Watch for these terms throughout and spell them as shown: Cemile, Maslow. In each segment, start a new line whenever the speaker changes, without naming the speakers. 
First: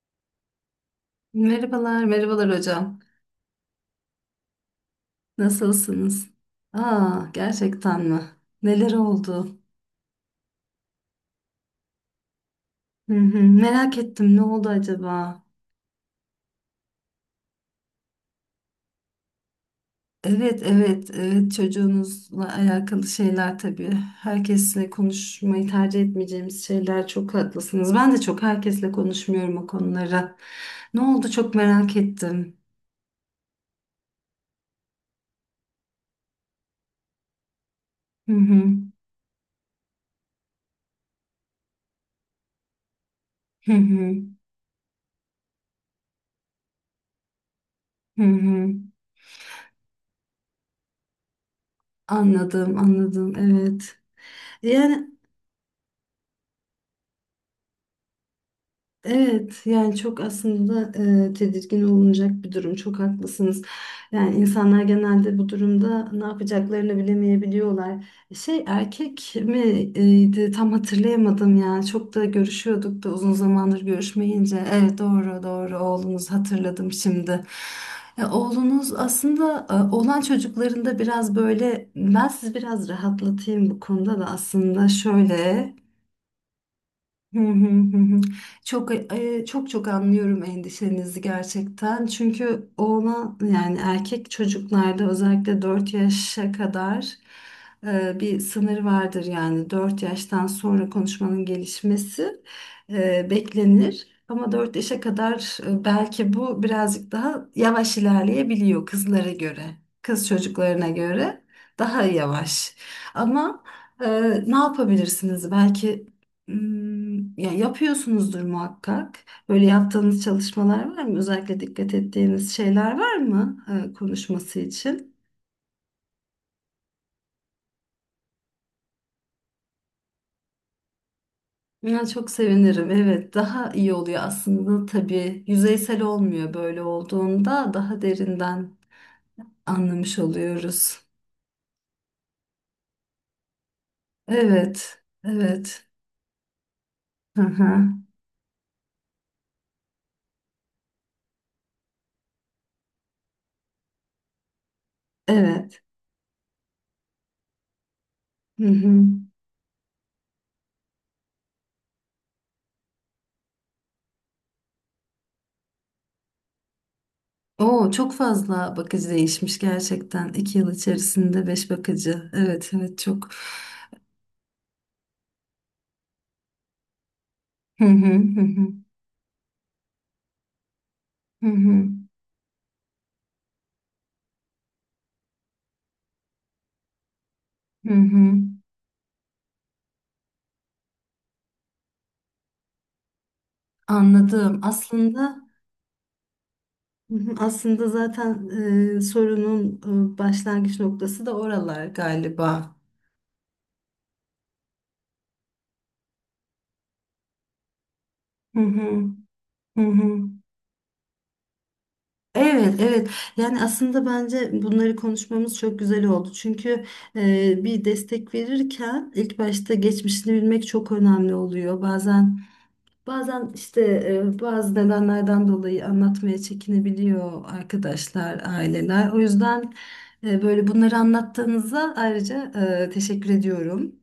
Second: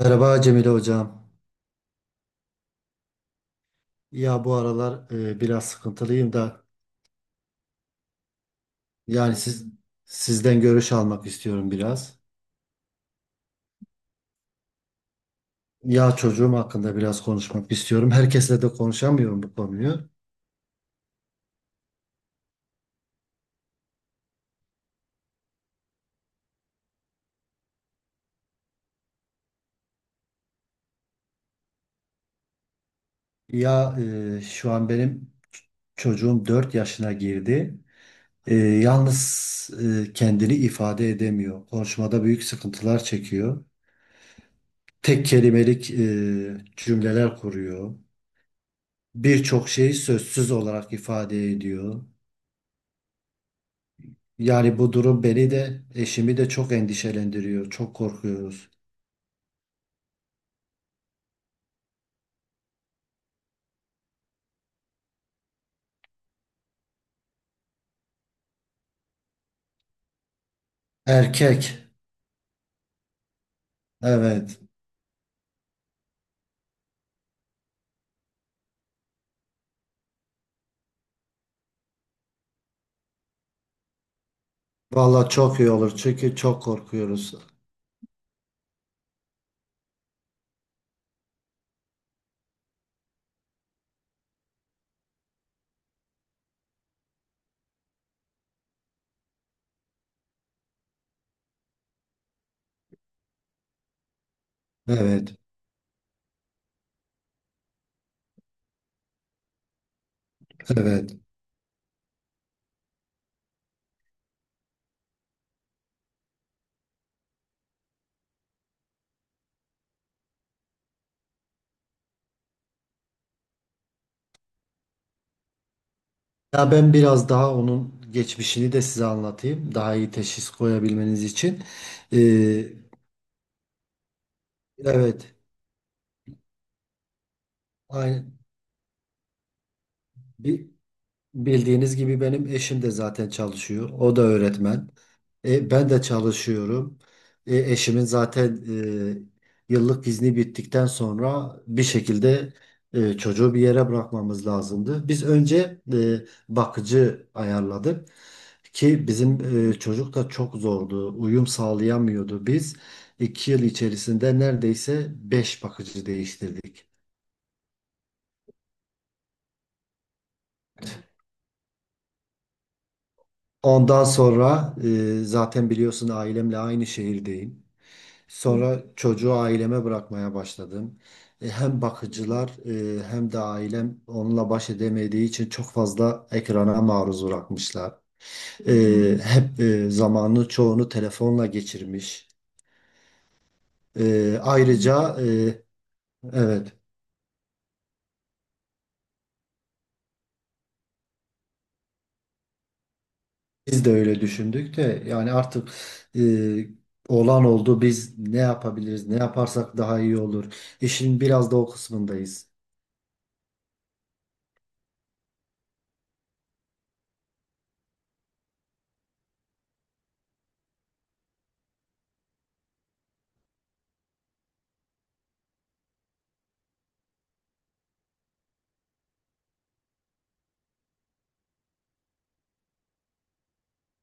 Merhaba Cemile Hocam.
Merhabalar, merhabalar hocam.
Ya bu aralar biraz
Nasılsınız?
sıkıntılıyım da
Aa, gerçekten mi? Neler
yani
oldu?
sizden görüş almak istiyorum biraz.
Hı hı, merak ettim, ne oldu acaba?
Ya çocuğum hakkında biraz konuşmak istiyorum. Herkesle de konuşamıyorum bu konuyu.
Evet, evet, evet. Çocuğunuzla alakalı şeyler tabii. Herkesle konuşmayı tercih etmeyeceğimiz şeyler. Çok haklısınız. Ben de çok herkesle konuşmuyorum o konuları. Ne oldu? Çok merak ettim.
Ya şu an benim çocuğum 4 yaşına girdi.
Hı hı,
Yalnız kendini ifade edemiyor. Konuşmada büyük sıkıntılar çekiyor.
hı hı,
Tek kelimelik cümleler kuruyor.
hı hı.
Birçok şeyi sözsüz olarak ifade ediyor.
Anladım, anladım. Evet.
Yani bu
Yani
durum beni de eşimi de çok endişelendiriyor. Çok korkuyoruz.
Evet, yani çok aslında tedirgin olunacak bir durum, çok haklısınız. Yani insanlar genelde bu durumda ne yapacaklarını bilemeyebiliyorlar. Erkek miydi, tam hatırlayamadım ya,
Erkek.
çok da görüşüyorduk da uzun zamandır
Evet.
görüşmeyince. Evet, doğru doğru, oğlunuz, hatırladım şimdi. Oğlunuz aslında, olan çocuklarında biraz böyle, ben sizi biraz rahatlatayım bu konuda da, aslında
Valla çok iyi
şöyle.
olur çünkü çok korkuyoruz.
Hı hı, hı hı. Çok çok çok anlıyorum endişenizi gerçekten. Çünkü ona, yani erkek çocuklarda özellikle 4 yaşa kadar bir sınır vardır, yani 4 yaştan sonra konuşmanın gelişmesi beklenir. Ama 4 yaşa
Evet.
kadar belki bu birazcık daha yavaş ilerleyebiliyor kızlara göre, kız çocuklarına
Evet.
göre daha yavaş. Ama ee, ne yapabilirsiniz? Ya yapıyorsunuzdur muhakkak. Böyle yaptığınız çalışmalar var mı? Özellikle dikkat ettiğiniz şeyler var mı konuşması için?
Ya ben biraz daha onun geçmişini de size anlatayım. Daha iyi teşhis koyabilmeniz için.
Ya çok
Ee,
sevinirim. Evet, daha iyi oluyor aslında
evet.
tabii. Yüzeysel olmuyor böyle olduğunda, daha
Aynı,
derinden anlamış
bi-
oluyoruz.
bildiğiniz gibi benim eşim de zaten çalışıyor. O da öğretmen.
Evet. Evet.
Ben de çalışıyorum.
Hı hı.
Eşimin zaten yıllık izni bittikten sonra bir şekilde çocuğu bir yere bırakmamız lazımdı. Biz
Evet.
önce bakıcı ayarladık
Hı hı.
ki bizim çocuk da çok zordu. Uyum sağlayamıyordu. Biz 2 yıl içerisinde neredeyse 5 bakıcı değiştirdik.
Oo, çok fazla bakıcı değişmiş gerçekten. İki yıl içerisinde beş bakıcı. Evet, evet, çok.
Ondan sonra zaten biliyorsun ailemle aynı şehirdeyim.
Hı hı, hı hı.
Sonra çocuğu aileme bırakmaya başladım.
Hı
Hem
hı.
bakıcılar hem de ailem onunla baş edemediği için çok fazla ekrana maruz
Hı
bırakmışlar.
hı,
E, Hep zamanı çoğunu telefonla geçirmiş. E,
anladım.
Ayrıca e,
Aslında,
evet,
hı hı, aslında zaten sorunun başlangıç noktası da oralar galiba.
biz de öyle düşündük de yani artık olan oldu, biz ne
Hı hı,
yapabiliriz, ne yaparsak
hı
daha iyi
hı.
olur. İşin biraz da o kısmındayız.
Evet, evet. Yani aslında bence bunları konuşmamız çok güzel oldu. Çünkü bir destek verirken ilk başta geçmişini bilmek çok önemli oluyor. Bazen, işte bazı nedenlerden dolayı anlatmaya çekinebiliyor arkadaşlar, aileler. O yüzden böyle bunları anlattığınıza ayrıca teşekkür ediyorum.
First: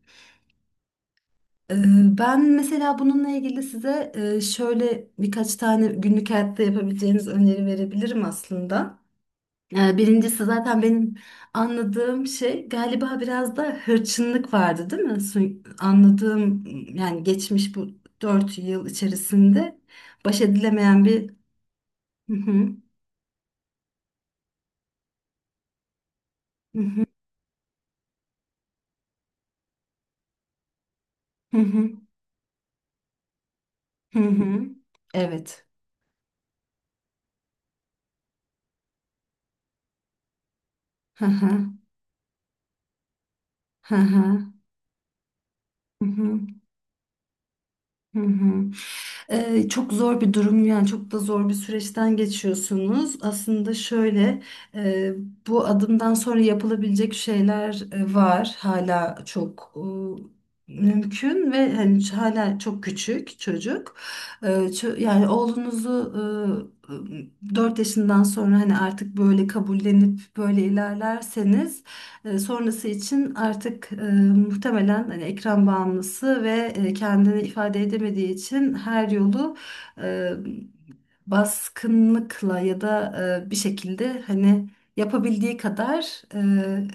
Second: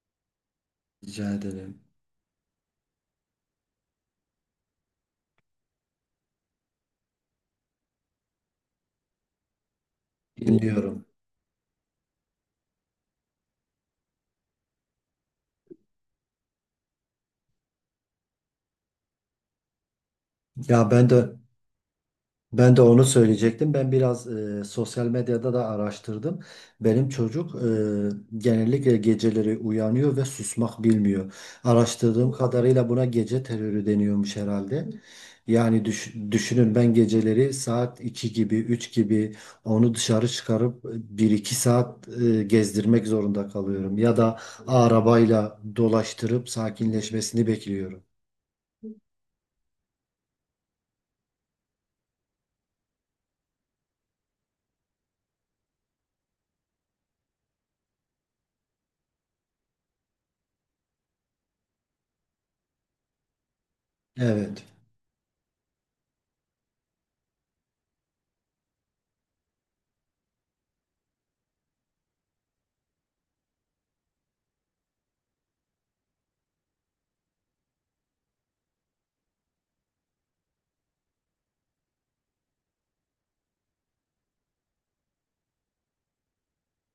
Rica
E,
ederim.
Ben mesela bununla ilgili size şöyle birkaç tane günlük hayatta yapabileceğiniz öneri verebilirim aslında. Birincisi, zaten
Dinliyorum.
benim anladığım şey galiba biraz da hırçınlık vardı, değil mi? Anladığım, yani geçmiş bu dört yıl içerisinde baş
Ya
edilemeyen
ben
bir...
de
Hı hı,
Ben de onu söyleyecektim. Ben biraz sosyal medyada da araştırdım.
hı hı,
Benim çocuk genellikle geceleri uyanıyor ve susmak bilmiyor.
hı hı,
Araştırdığım kadarıyla buna gece terörü
hı
deniyormuş
hı.
herhalde.
Evet.
Yani düşünün, ben geceleri saat 2 gibi, 3 gibi onu dışarı çıkarıp
Hı
1-2
hı,
saat gezdirmek zorunda
hı
kalıyorum. Ya da
hı,
arabayla
hı hı,
dolaştırıp sakinleşmesini bekliyorum.
hı hı. Çok zor bir durum, yani çok da zor bir süreçten geçiyorsunuz. Aslında şöyle, e, bu adımdan sonra yapılabilecek şeyler var. Hala çok mümkün ve hani, hala çok küçük çocuk. Ee,
Evet,
ço- yani oğlunuzu 4 yaşından sonra hani artık böyle kabullenip böyle ilerlerseniz, sonrası için artık, muhtemelen hani ekran bağımlısı ve kendini ifade edemediği için her yolu e, baskınlıkla ya da bir şekilde hani, yapabildiği kadar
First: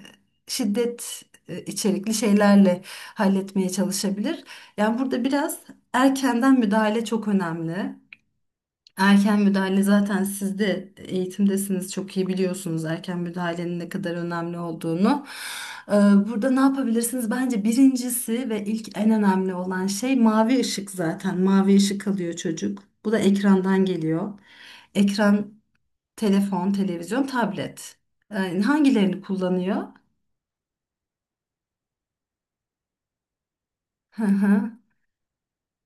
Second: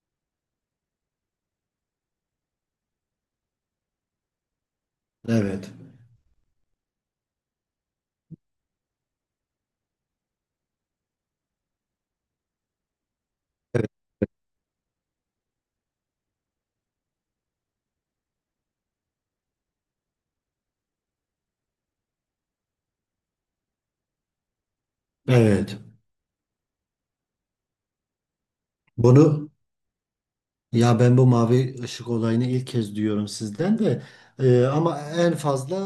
şiddet içerikli şeylerle halletmeye çalışabilir. Yani burada biraz
evet,
erkenden müdahale çok önemli. Erken müdahale, zaten siz de eğitimdesiniz, çok iyi biliyorsunuz erken müdahalenin ne kadar önemli olduğunu. Ee, Burada ne yapabilirsiniz? Bence birincisi ve ilk en önemli olan şey mavi ışık zaten. Mavi ışık alıyor çocuk. Bu da ekrandan geliyor. Ekran,
evet.
telefon, televizyon, tablet. Hangilerini
Bunu
kullanıyor?
Ya ben bu mavi ışık olayını ilk kez duyuyorum sizden de. Ama en fazla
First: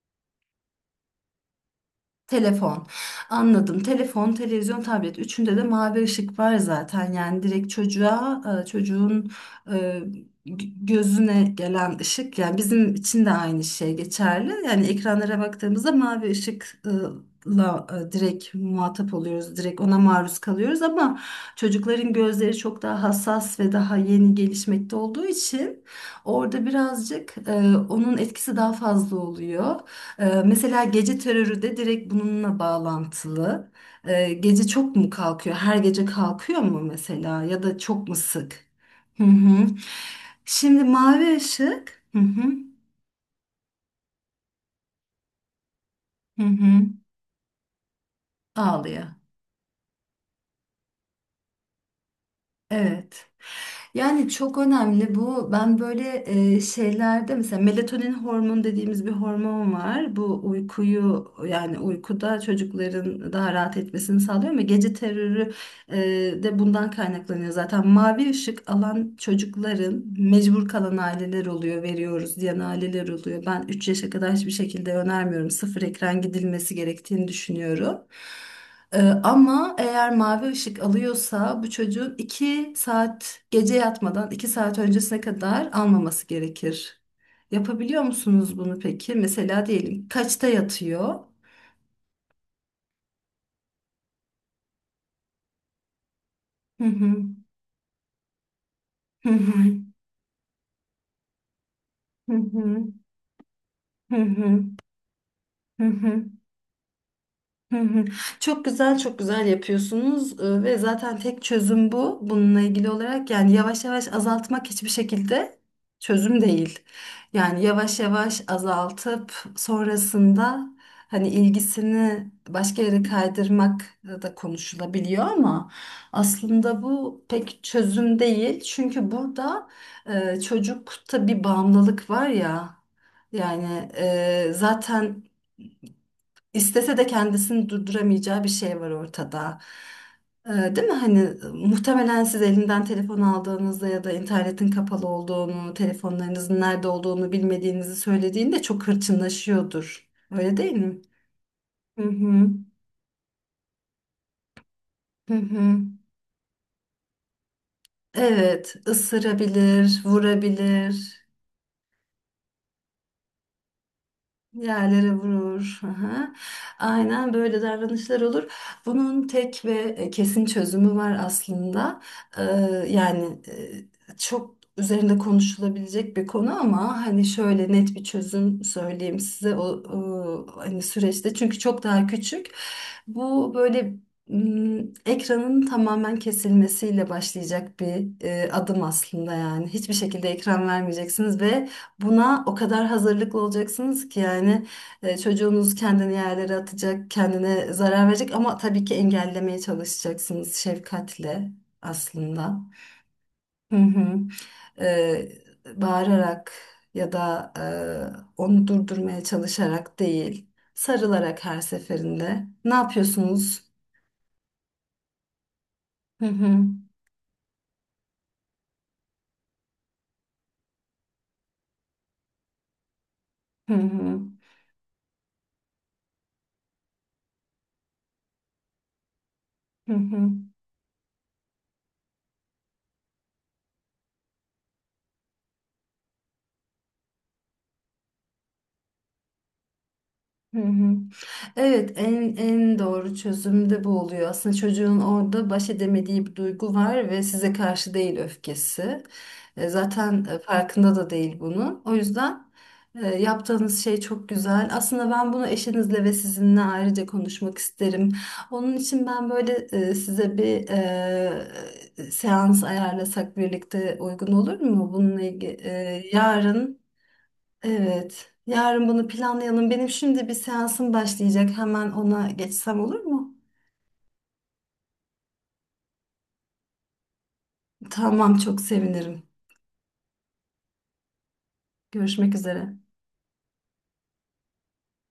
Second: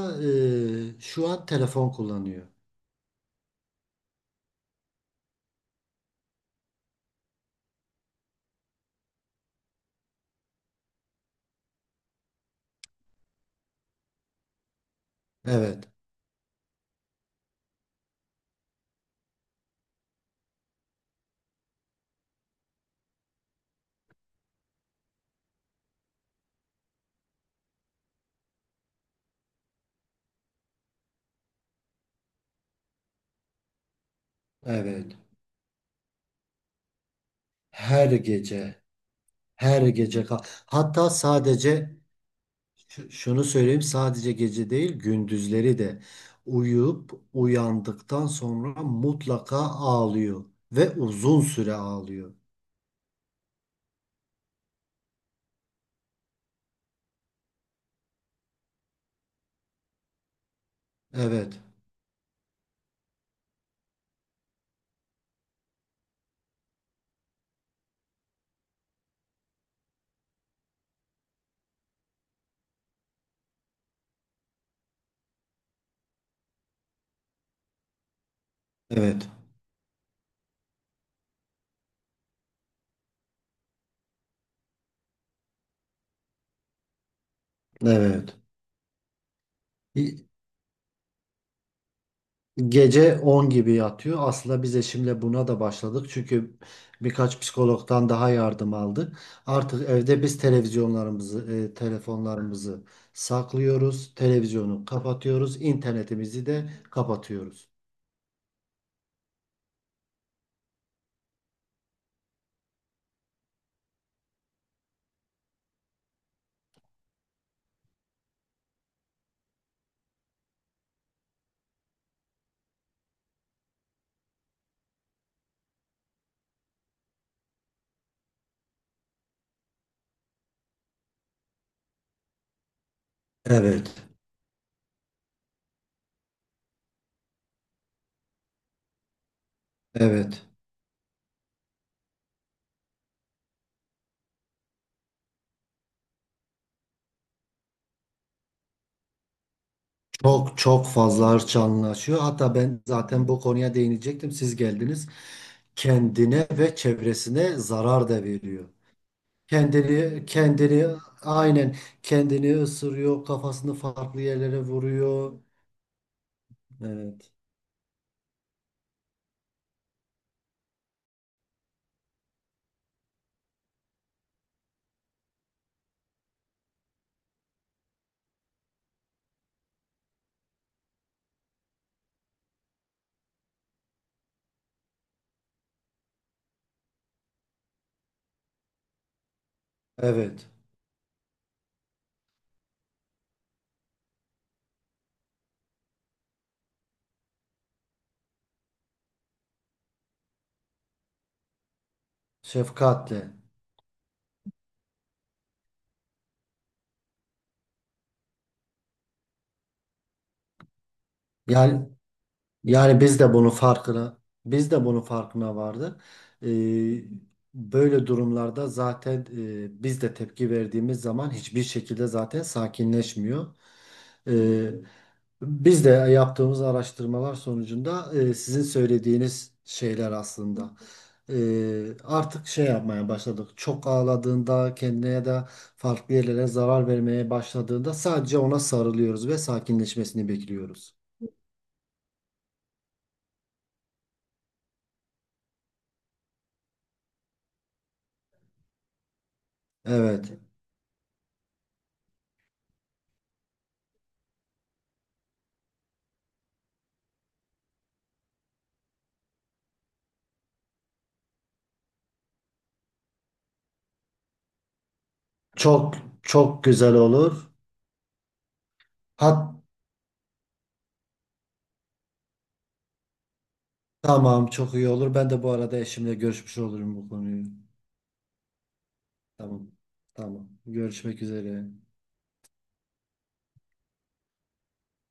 şu an telefon kullanıyor.
Telefon. Anladım. Telefon, televizyon, tablet. Üçünde de mavi ışık var zaten. Yani direkt çocuğa, çocuğun e, gözüne gelen ışık. Yani bizim için de aynı şey geçerli. Yani ekranlara
Evet,
baktığımızda mavi ışıkla direkt muhatap oluyoruz. Direkt ona maruz kalıyoruz, ama çocukların gözleri çok daha hassas ve daha yeni gelişmekte olduğu için orada birazcık, onun etkisi daha fazla oluyor. Mesela gece terörü de direkt bununla bağlantılı. Gece çok mu
evet.
kalkıyor? Her gece kalkıyor mu mesela? Ya da çok
Her
mu sık?
gece,
Hı hı.
her gece.
Şimdi
Hatta
mavi
sadece,
ışık. Hı hı.
şunu söyleyeyim, sadece gece değil, gündüzleri de
Hı hı.
uyuyup uyandıktan sonra
Ağlıyor.
mutlaka ağlıyor ve uzun süre ağlıyor.
Evet. Yani çok önemli bu. Ben böyle şeylerde mesela melatonin hormonu dediğimiz bir hormon var. Bu uykuyu,
Evet,
yani uykuda çocukların daha rahat etmesini sağlıyor, ama gece terörü e, de bundan kaynaklanıyor zaten. Mavi ışık alan çocukların mecbur kalan aileler oluyor, veriyoruz diyen aileler oluyor. Ben 3 yaşa kadar hiçbir şekilde önermiyorum. Sıfır ekran gidilmesi gerektiğini düşünüyorum. Ee,
evet,
Ama eğer mavi ışık alıyorsa bu çocuğun 2 saat, gece yatmadan 2 saat öncesine kadar almaması gerekir. Yapabiliyor
evet.
musunuz bunu peki? Mesela diyelim kaçta yatıyor?
Gece 10 gibi yatıyor. Aslında biz eşimle buna da başladık. Çünkü
Hı hı.
birkaç psikologdan daha yardım aldık.
Hı hı.
Artık evde biz televizyonlarımızı,
Hı hı.
telefonlarımızı saklıyoruz.
Hı hı.
Televizyonu kapatıyoruz.
Hı hı.
İnternetimizi de kapatıyoruz.
Hı hı. Çok güzel, çok güzel yapıyorsunuz. Ve zaten tek çözüm bu. Bununla ilgili olarak, yani yavaş yavaş azaltmak hiçbir şekilde çözüm değil. Yani yavaş yavaş azaltıp sonrasında hani ilgisini başka yere kaydırmak da konuşulabiliyor, ama aslında bu pek çözüm değil. Çünkü burada çocukta bir bağımlılık var ya. Yani
Evet.
zaten İstese de kendisini durduramayacağı bir şey var ortada.
Evet.
Ee, Değil mi? Hani muhtemelen siz elinden telefon aldığınızda ya da internetin kapalı olduğunu, telefonlarınızın nerede olduğunu bilmediğinizi söylediğinde çok hırçınlaşıyordur. Öyle
Çok
değil
çok
mi?
fazla
Hı
hırçanlaşıyor.
hı.
Hatta ben zaten bu konuya değinecektim. Siz geldiniz.
Hı hı.
Kendine ve çevresine zarar da veriyor.
Evet, ısırabilir,
Kendini
vurabilir.
aynen kendini ısırıyor, kafasını farklı yerlere
Yerlere
vuruyor.
vurur. Aha.
Evet.
Aynen böyle davranışlar olur. Bunun tek ve kesin çözümü var aslında. Ee, Yani çok üzerinde konuşulabilecek bir konu, ama hani şöyle net bir çözüm söyleyeyim size, o hani süreçte, çünkü çok daha küçük. Bu böyle, ekranın tamamen kesilmesiyle başlayacak bir adım aslında, yani. Hiçbir şekilde
Evet,
ekran vermeyeceksiniz ve buna o kadar hazırlıklı olacaksınız ki, yani çocuğunuz kendini yerlere atacak, kendine zarar verecek, ama tabii ki engellemeye çalışacaksınız, şefkatle aslında.
şefkatle.
Hı hı. E, Bağırarak ya da onu durdurmaya çalışarak değil, sarılarak her
Yani
seferinde. Ne
Yani biz de bunun
yapıyorsunuz?
farkına biz de bunun farkına vardık.
Hı hı.
Ee, Böyle durumlarda zaten biz de tepki verdiğimiz zaman hiçbir şekilde zaten sakinleşmiyor.
Hı hı.
Ee, Biz de yaptığımız araştırmalar sonucunda sizin söylediğiniz
Hı
şeyler
hı.
aslında. Artık şey yapmaya başladık. Çok ağladığında kendine ya da farklı yerlere zarar vermeye başladığında sadece ona sarılıyoruz ve sakinleşmesini
Hı hı.
bekliyoruz.
Evet, en doğru çözüm de bu oluyor. Aslında çocuğun orada baş edemediği bir duygu var ve size karşı değil öfkesi. Zaten
Evet.
farkında da değil bunun. O yüzden yaptığınız şey çok güzel. Aslında ben bunu eşinizle ve sizinle ayrıca konuşmak isterim. Onun için ben böyle size bir seans ayarlasak birlikte, uygun olur mu? Bununla
Çok
ilgili
çok
yarın.
güzel olur.
Evet. Yarın bunu
Hat
planlayalım. Benim şimdi bir seansım başlayacak. Hemen ona geçsem olur mu?
tamam, çok iyi olur. Ben de bu arada eşimle görüşmüş olurum bu konuyu.
Tamam, çok sevinirim.
Tamam. Tamam. Görüşmek üzere.
Görüşmek üzere.